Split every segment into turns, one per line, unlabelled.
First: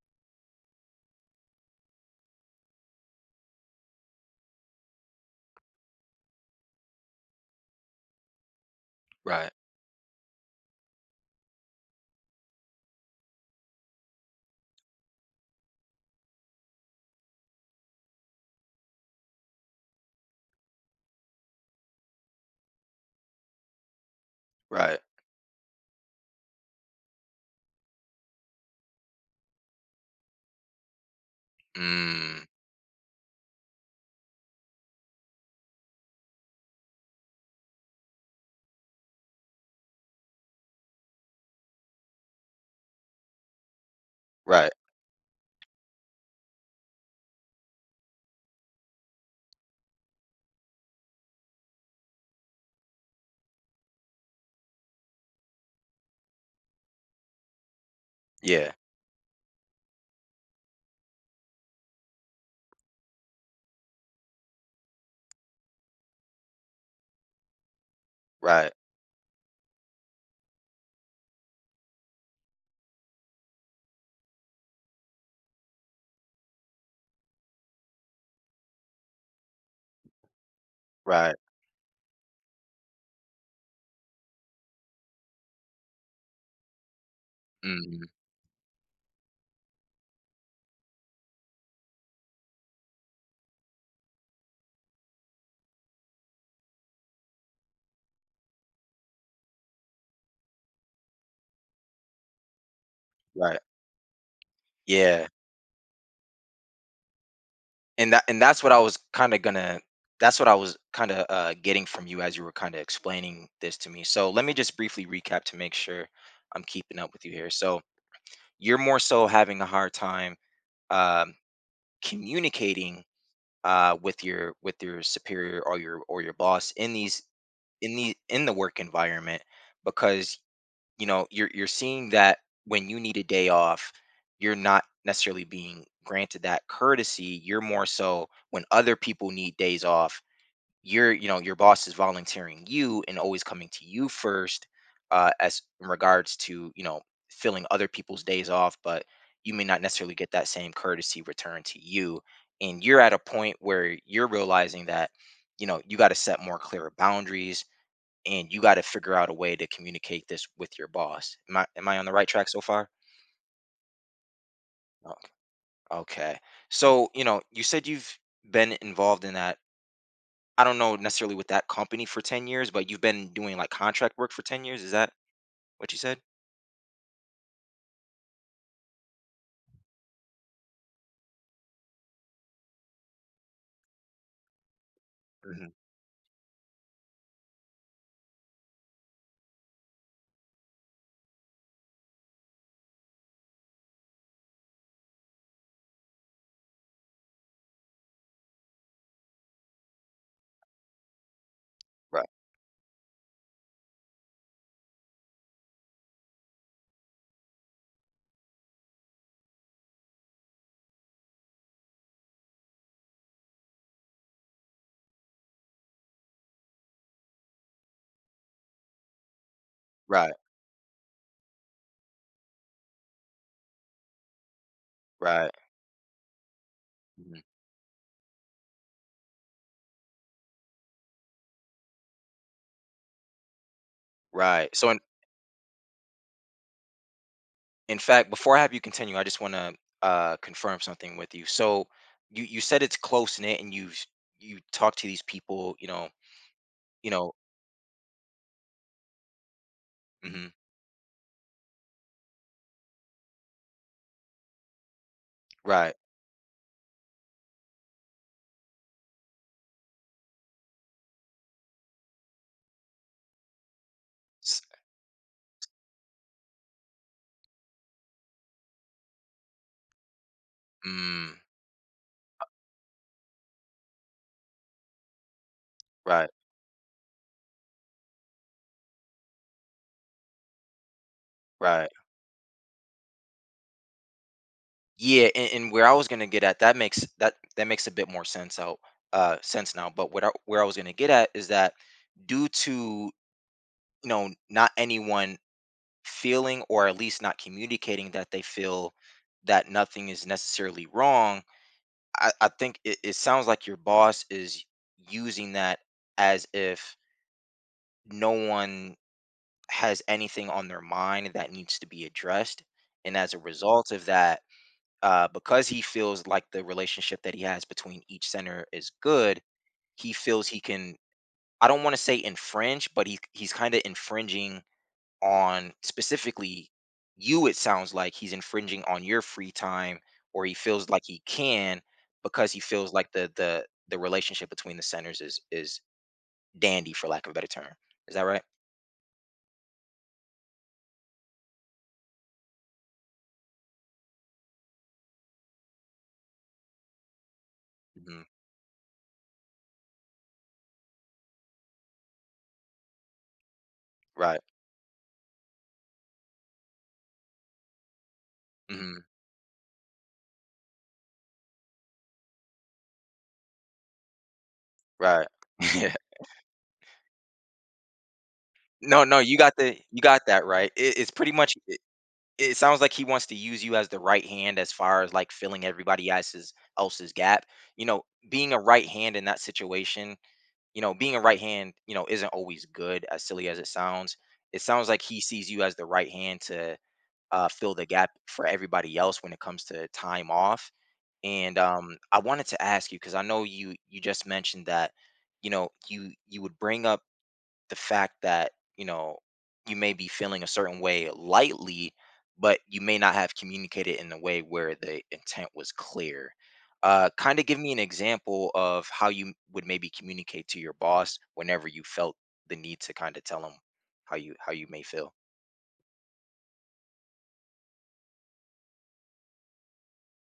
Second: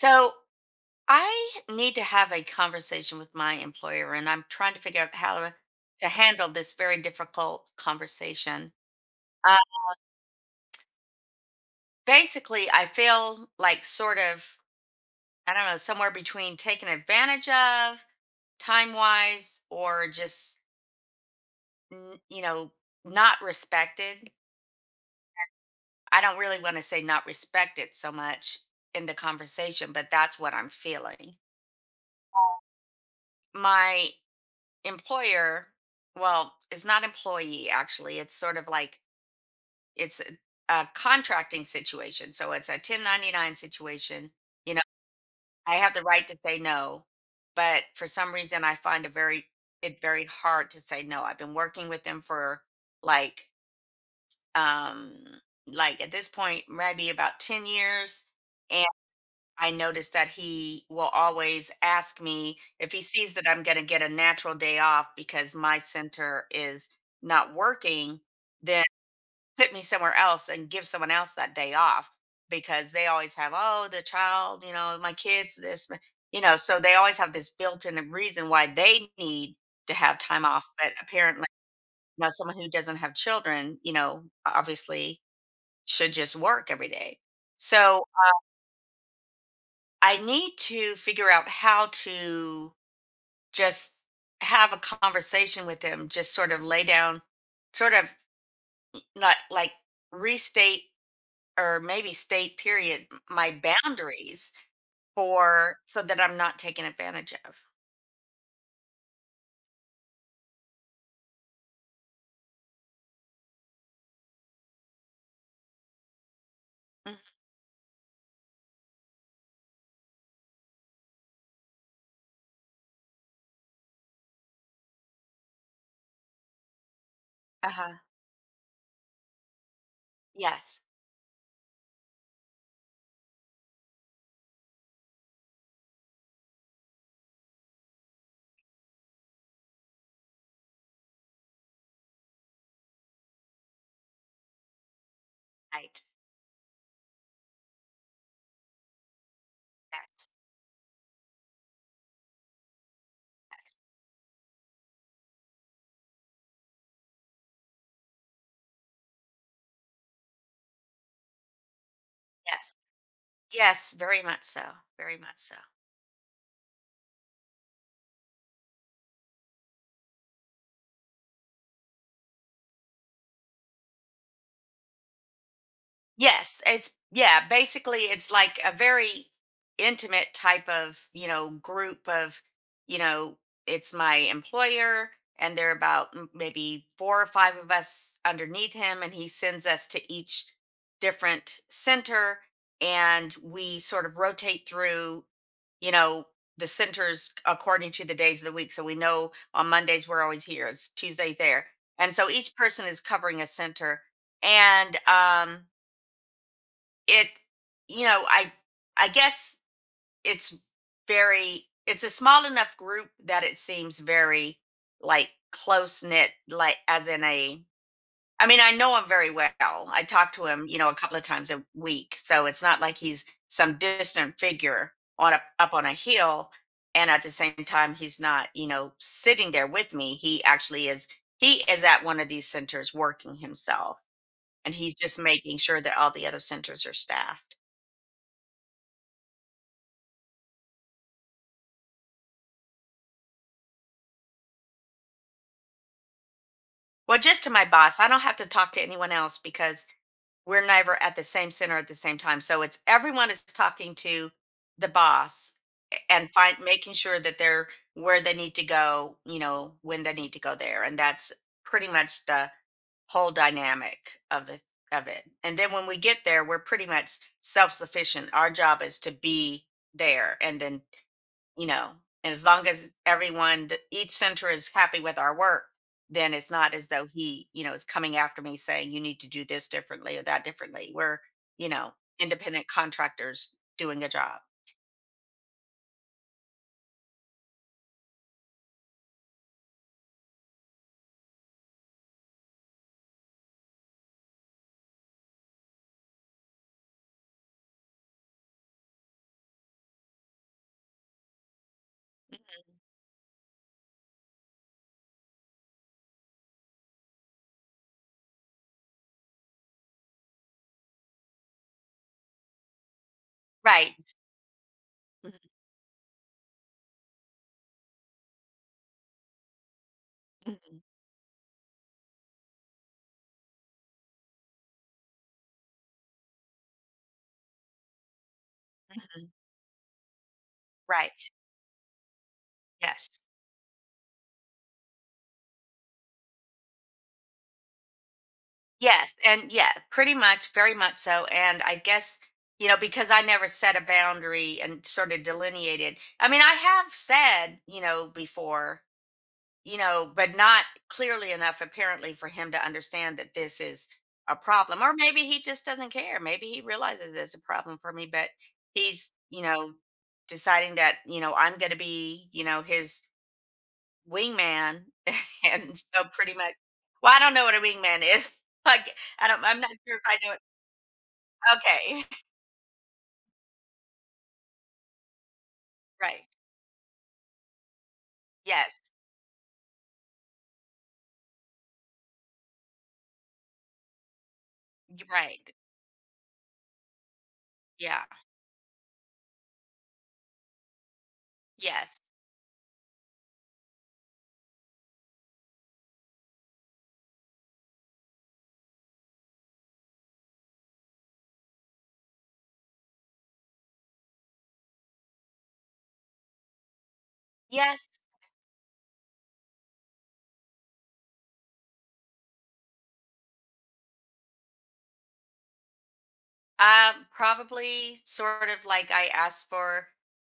So I need to have a conversation with my employer, and I'm trying to figure out how to handle this very difficult conversation.
Right,
Uh, basically, I feel like sort of, I don't know, somewhere between taken advantage of time wise or just, n- you know, not respected.
right.
I don't really want to say not respected so much in the conversation, but that's what I'm feeling.
Mm,
My employer, well, it's not employee, actually, it's sort of like it's a contracting situation, so it's a 1099 situation.
right.
You know, I have the right to say no, but for some reason I find it very hard to say no. I've been working with them for like um like at this point maybe about 10 years.
Yeah,
I notice that he will always ask me if he sees that I'm going to get a natural day off because my center is not working,
right,
then put me somewhere else and give someone else that day off, because they always have, oh, the child, you know, my kids, this, my-" you know, so they always have this built in reason why they need to have time off. But
right.
apparently, you know, someone who doesn't have children, you know, obviously should just work every day. So
Mm,
I need to figure out how to just have a conversation with them, just sort of lay down, sort of not like restate or maybe state period
right.
my boundaries
Yeah,
for so that I'm not taken advantage of.
and that's what I was kinda, getting from you as you were kinda explaining this to me. So, let me just briefly recap to make sure I'm keeping up with you
Mhm.
here. So, you're more so having a hard time, um, communicating, with your superior, or your boss, in these
Uh-huh.
in the work environment, because
Yes.
you're seeing that when you need a day off, you're not necessarily being granted that courtesy. You're more so, when other people need days off, you're you know your boss is volunteering you and always coming to you first, as in
Right.
regards to, filling other people's days off, but you may not necessarily
Yes.
get that same courtesy returned to you. And you're at a point
Yes.
where you're realizing that, you got to set more clearer boundaries, and you got to figure out a way to communicate this with your boss. Am I on the right track so
Yes.
far?
Yes. Very much so.
Oh,
Very much so.
okay. So, you said you've been involved in that. I don't know necessarily with that company for 10 years, but you've been doing like contract work for 10 years. Is that what you said?
Yes, it's, yeah, basically it's like a very intimate type of, you know, group of, you know, it's my employer, and there
Hmm.
are about m- maybe four or five of us underneath him, and he sends us to each different center, and we sort of rotate through, you know, the centers according to the days of the week. So we know on Mondays we're always here, it's Tuesday there. And
Right.
so each person is covering a center. And um, it, you know, I guess it's very, it's a small enough group that it seems very like close knit, like as in a, I mean, I know him very well. I
Right.
talk to him, you know, a couple of times a week, so it's not like he's some distant figure on a,
Right.
up on a hill. And at the
Mhm.
same time, he's not, you know, sitting there with me. He actually is, he is at one of these centers working himself,
Right.
and
So
he's just making sure that all the other centers are staffed.
in fact, before I have you continue, I just want to, confirm something with you. So you said it's close knit, and you talk to these people, you know, you
Well,
know,
just to my boss. I don't have to talk to anyone else because
mhm,
we're never at the same center at the same time. So it's everyone is talking to the boss,
right.
and find making sure that they're where they need to go, you know, when they need to go there. And that's pretty much the whole dynamic of
S-
the of it. And then when we get there, we're pretty much self-sufficient. Our job is to be there, and then,
mm.
you know, and as long as everyone th- each center is happy with our work,
Right,
then it's not as though he, you know, is coming after me saying you need to do this differently or that differently. We're, you
right.
know, independent contractors doing a job.
Yeah, and where I was gonna get at, that makes that makes a bit more sense now. But where I was gonna get at is that, due to, not anyone feeling, or at least not communicating that they feel that nothing is necessarily wrong, I think it sounds like your boss is using that as if no one has anything on their mind that needs to be addressed. And as a result of
Right.
that,
Mhm,
because he feels like the relationship that he has between each center is good, he feels he
mhm.
can. I don't want to say infringe, but he's kind of infringing on specifically you. It sounds like he's infringing on your
Mhm.
free time, or he feels like he
Right.
can, because he feels like
Yes.
the relationship between the centers is dandy, for lack of a better term. Is that right?
Yes. And, yeah, pretty much, very much so. And I guess, you know, because I never set a boundary and sort of delineated, I mean, I have said, you know,
Hmm.
before, you know, but not clearly enough apparently for him to understand that this is a
Right.
problem. Or maybe he just doesn't care. Maybe he realizes it's a problem for me, but
Hmm.
he's, you know, deciding that, you know, I'm going to be, you know, his wingman.
Right.
And so pretty much, well, I don't know what a wingman is. Like,
No, no,
I
you
don't,
got
I'm not sure if I know it.
that right. It's pretty much.
Okay.
It sounds like he wants to use you as the right hand, as far as like filling everybody
Right.
else's gap. Being a right
Yes.
hand in that situation, being a right hand, isn't always good. As silly as it sounds like he sees
Right.
you as the right hand to, fill the
Yeah.
gap for everybody else when it comes to time off. And,
Yes.
I wanted to ask you, because I know you just mentioned that, you would bring up the fact that, you know you may be feeling a certain way lightly, but you may not have communicated in a way where the intent was clear. Kind of give me an
Yes.
example of how you would maybe communicate to your boss whenever you felt the need to kind of tell him how you may feel.
Probably sort of like I asked for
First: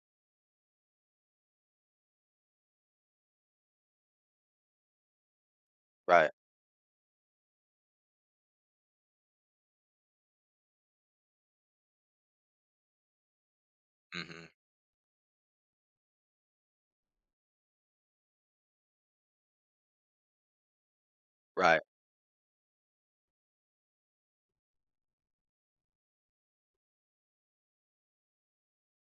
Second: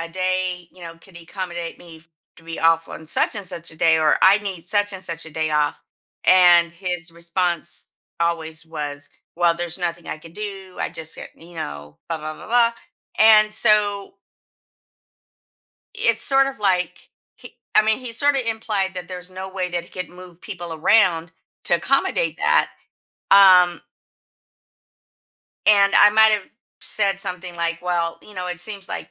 a day, you know, could he accommodate me to be off on such and such a day, or I need such and such a day off.
Right.
And his response always was, well, there's nothing I can do. I just get, you know, blah, blah, blah, blah. And so
Hmm.
it's sort of like, he, I mean, he sort of implied that there's no way that he could move people around to
Right.
accommodate that. Um, and I might have said something like, well, you know, it seems like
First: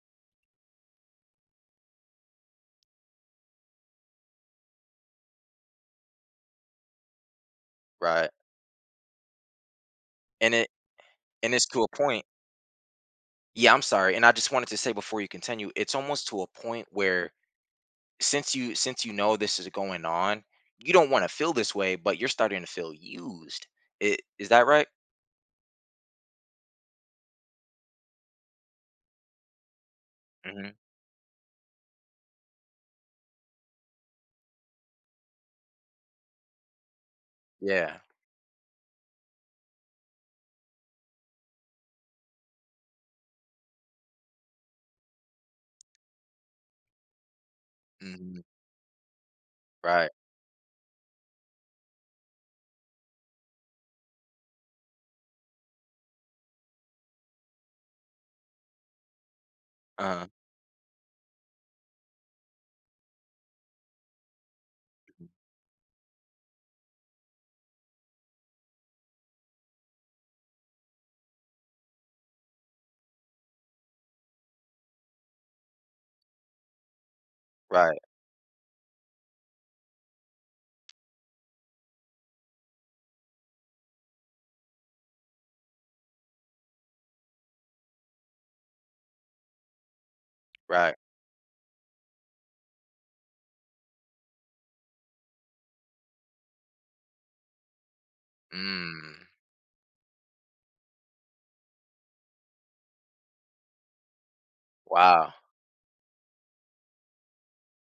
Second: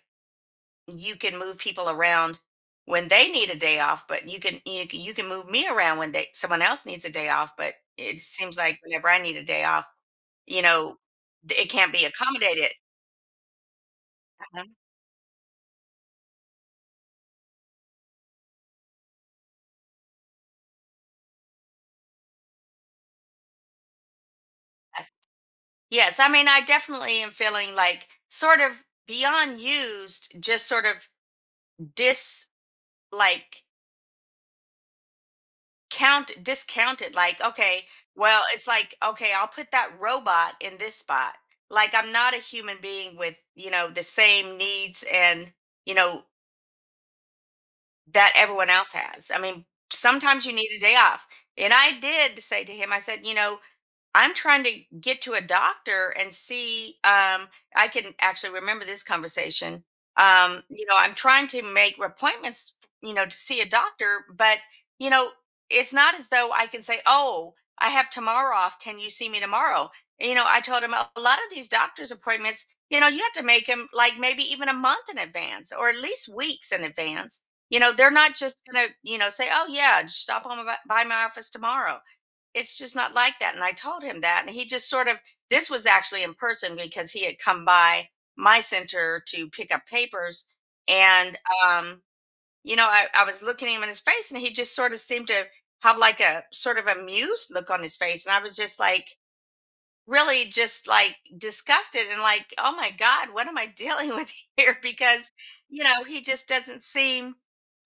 you can move people around when they need a day off, but you can move me around when they someone else needs a day off. But it
Right.
seems like whenever I need a day off,
and
you
it
know,
and
th-
it's
it
to a
can't be
point.
accommodated.
Yeah, I'm sorry, and I just wanted
Uh-huh.
to say before you continue, it's almost to a point where, since you know this is going on, you don't want to feel this way, but you're starting to feel used. Is that right?
Yes, Yes, I mean, I definitely am feeling like sort of beyond used, just
Hmm.
sort of dis, like, count discounted, like, okay,
Yeah.
well it's like, okay, I'll put that robot in this spot, like I'm not a human being with, you know, the same needs and, you know, that
Hmm.
everyone else has. I mean,
Right.
sometimes you need a day off. And I did say to him, I said, you know, I'm trying to get to a doctor and see. I can actually remember this conversation.
Uh.
You know, I'm trying to make appointments, you know, to see a doctor, but, you know, it's not as though I can say, oh, I have tomorrow off. Can you see me tomorrow? You know, I told him, a lot of these doctor's appointments, you know, you have to make them like maybe even a month in advance or at least weeks in advance. You know,
Right.
they're not just going to, you know, say, oh, yeah, just stop on by my office tomorrow. It's just not like that. And I told him that. And he just sort of, this was actually in person because he had come by my center to pick up papers.
Right.
And, um, you know, I was looking at him in his face, and he just sort of seemed to have like a sort of amused look on his face. And I was just like,
Mm.
really just like disgusted and like, oh my God, what am I dealing with here? Because,
Wow.
you know, he just doesn't seem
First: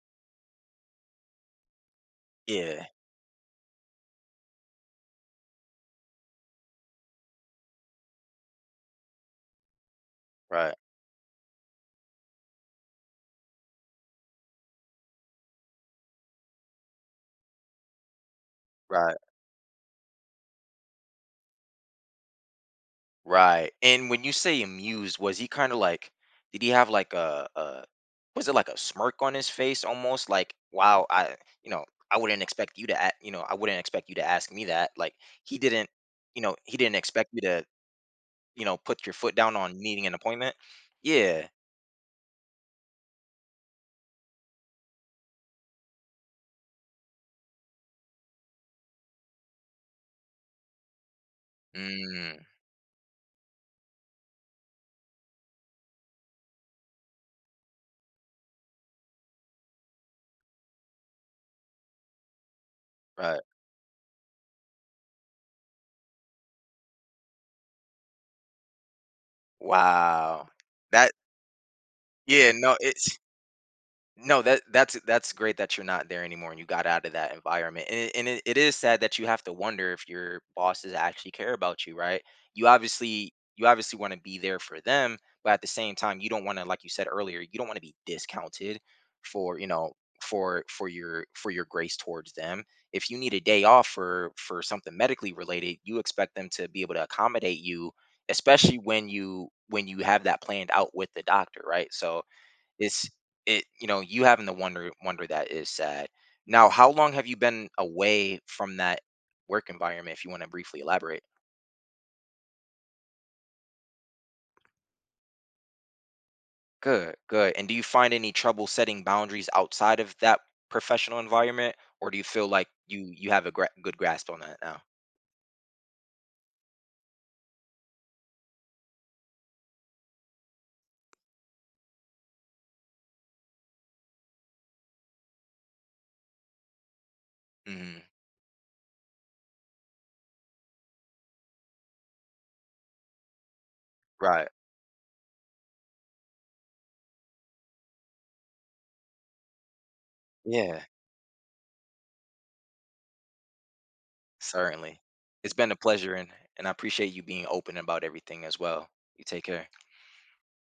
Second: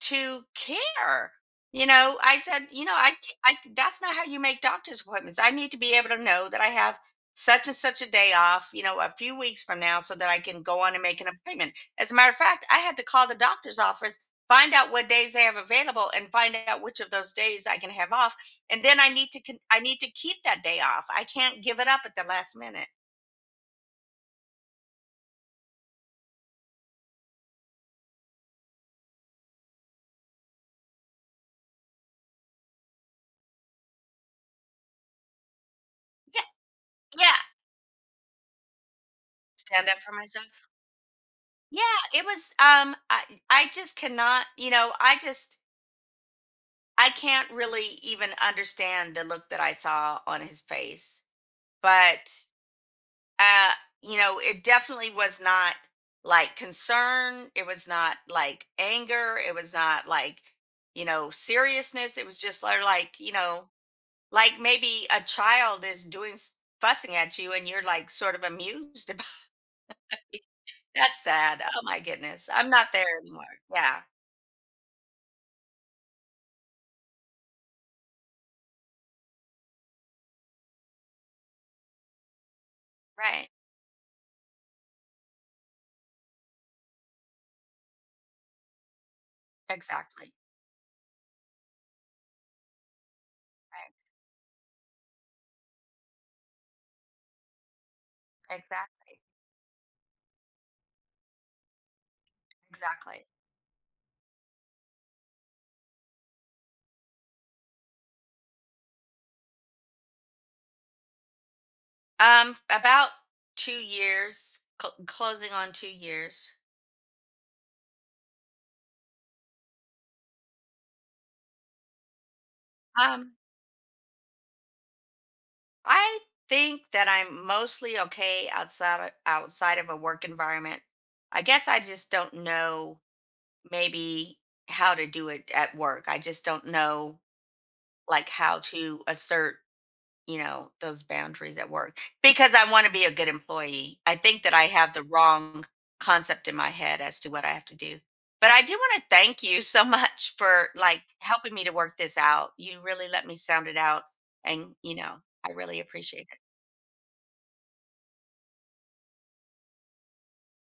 to care. You know, I said, you
Yeah.
know, I that's not how you make doctor's appointments. I need to be able to know that I have such and such a day off, you know, a few weeks from now so that I can
Right.
go on and make an appointment. As a matter of fact, I had to call the doctor's office, find out what days they have available, and find out which of those days I can have off, and then
Right.
I need to keep that day off. I can't give it up at the last minute.
Right. And when you say amused, was he kind of like? Did he have like a? Was it like a smirk on his face, almost like, "Wow, I, you know, I wouldn't expect you to, you know, I wouldn't expect you to ask me that." Like he didn't, you
Yeah,
know, he didn't expect
yeah.
you to. Put your foot down on
Stand up
needing
for
an
myself.
appointment? Yeah.
Yeah, it was, um, I just cannot, you know, I just I can't really even understand the look that I saw on his face.
Mm,
But uh you know, it definitely was not like concern, it was not like anger, it was not like, you know, seriousness. It was just like, you
right.
know, like maybe a child is doing s- fussing at you and you're like sort of amused about it.
Wow. That
That's sad. Oh my goodness.
yeah,
I'm
no,
not there
it's
anymore. Yeah.
No, that that's great that you're not there anymore and you got out of that environment. And it is sad that you have to wonder if your bosses actually care about you, right? You obviously,
Right.
you obviously want to be there for them, but at the same time, you don't want to, like you said earlier, you don't want to be discounted for,
Exactly.
for your grace towards them. If you need a day off
Right.
for, something medically related, you expect them to be able to accommodate you, especially when
Exactly.
you have that planned out with the doctor, right? So it's
Exactly.
it you know, you having the wonder that is sad. Now, how long have you been away from that work environment, if you want to briefly elaborate?
About 2 years, cl- closing on 2 years.
Good, good. And do you find any trouble setting boundaries outside of that professional environment, or do you feel like you
Um
have a good grasp on that now?
I think that I'm mostly okay outside of a work environment. I guess I just don't know, maybe, how to do it at work. I just don't know
Hmm.
like how to assert, you know, those boundaries at work, because I want to be a good employee. I think
Right.
that I have the wrong concept in my head as to what I have to do. But I do want to thank you so much for
Yeah,
like helping me to work this out. You really let me sound it out, and, you
certainly.
know, I
It's been a
really
pleasure,
appreciate
and
it.
I appreciate you being open about everything as well. You take care.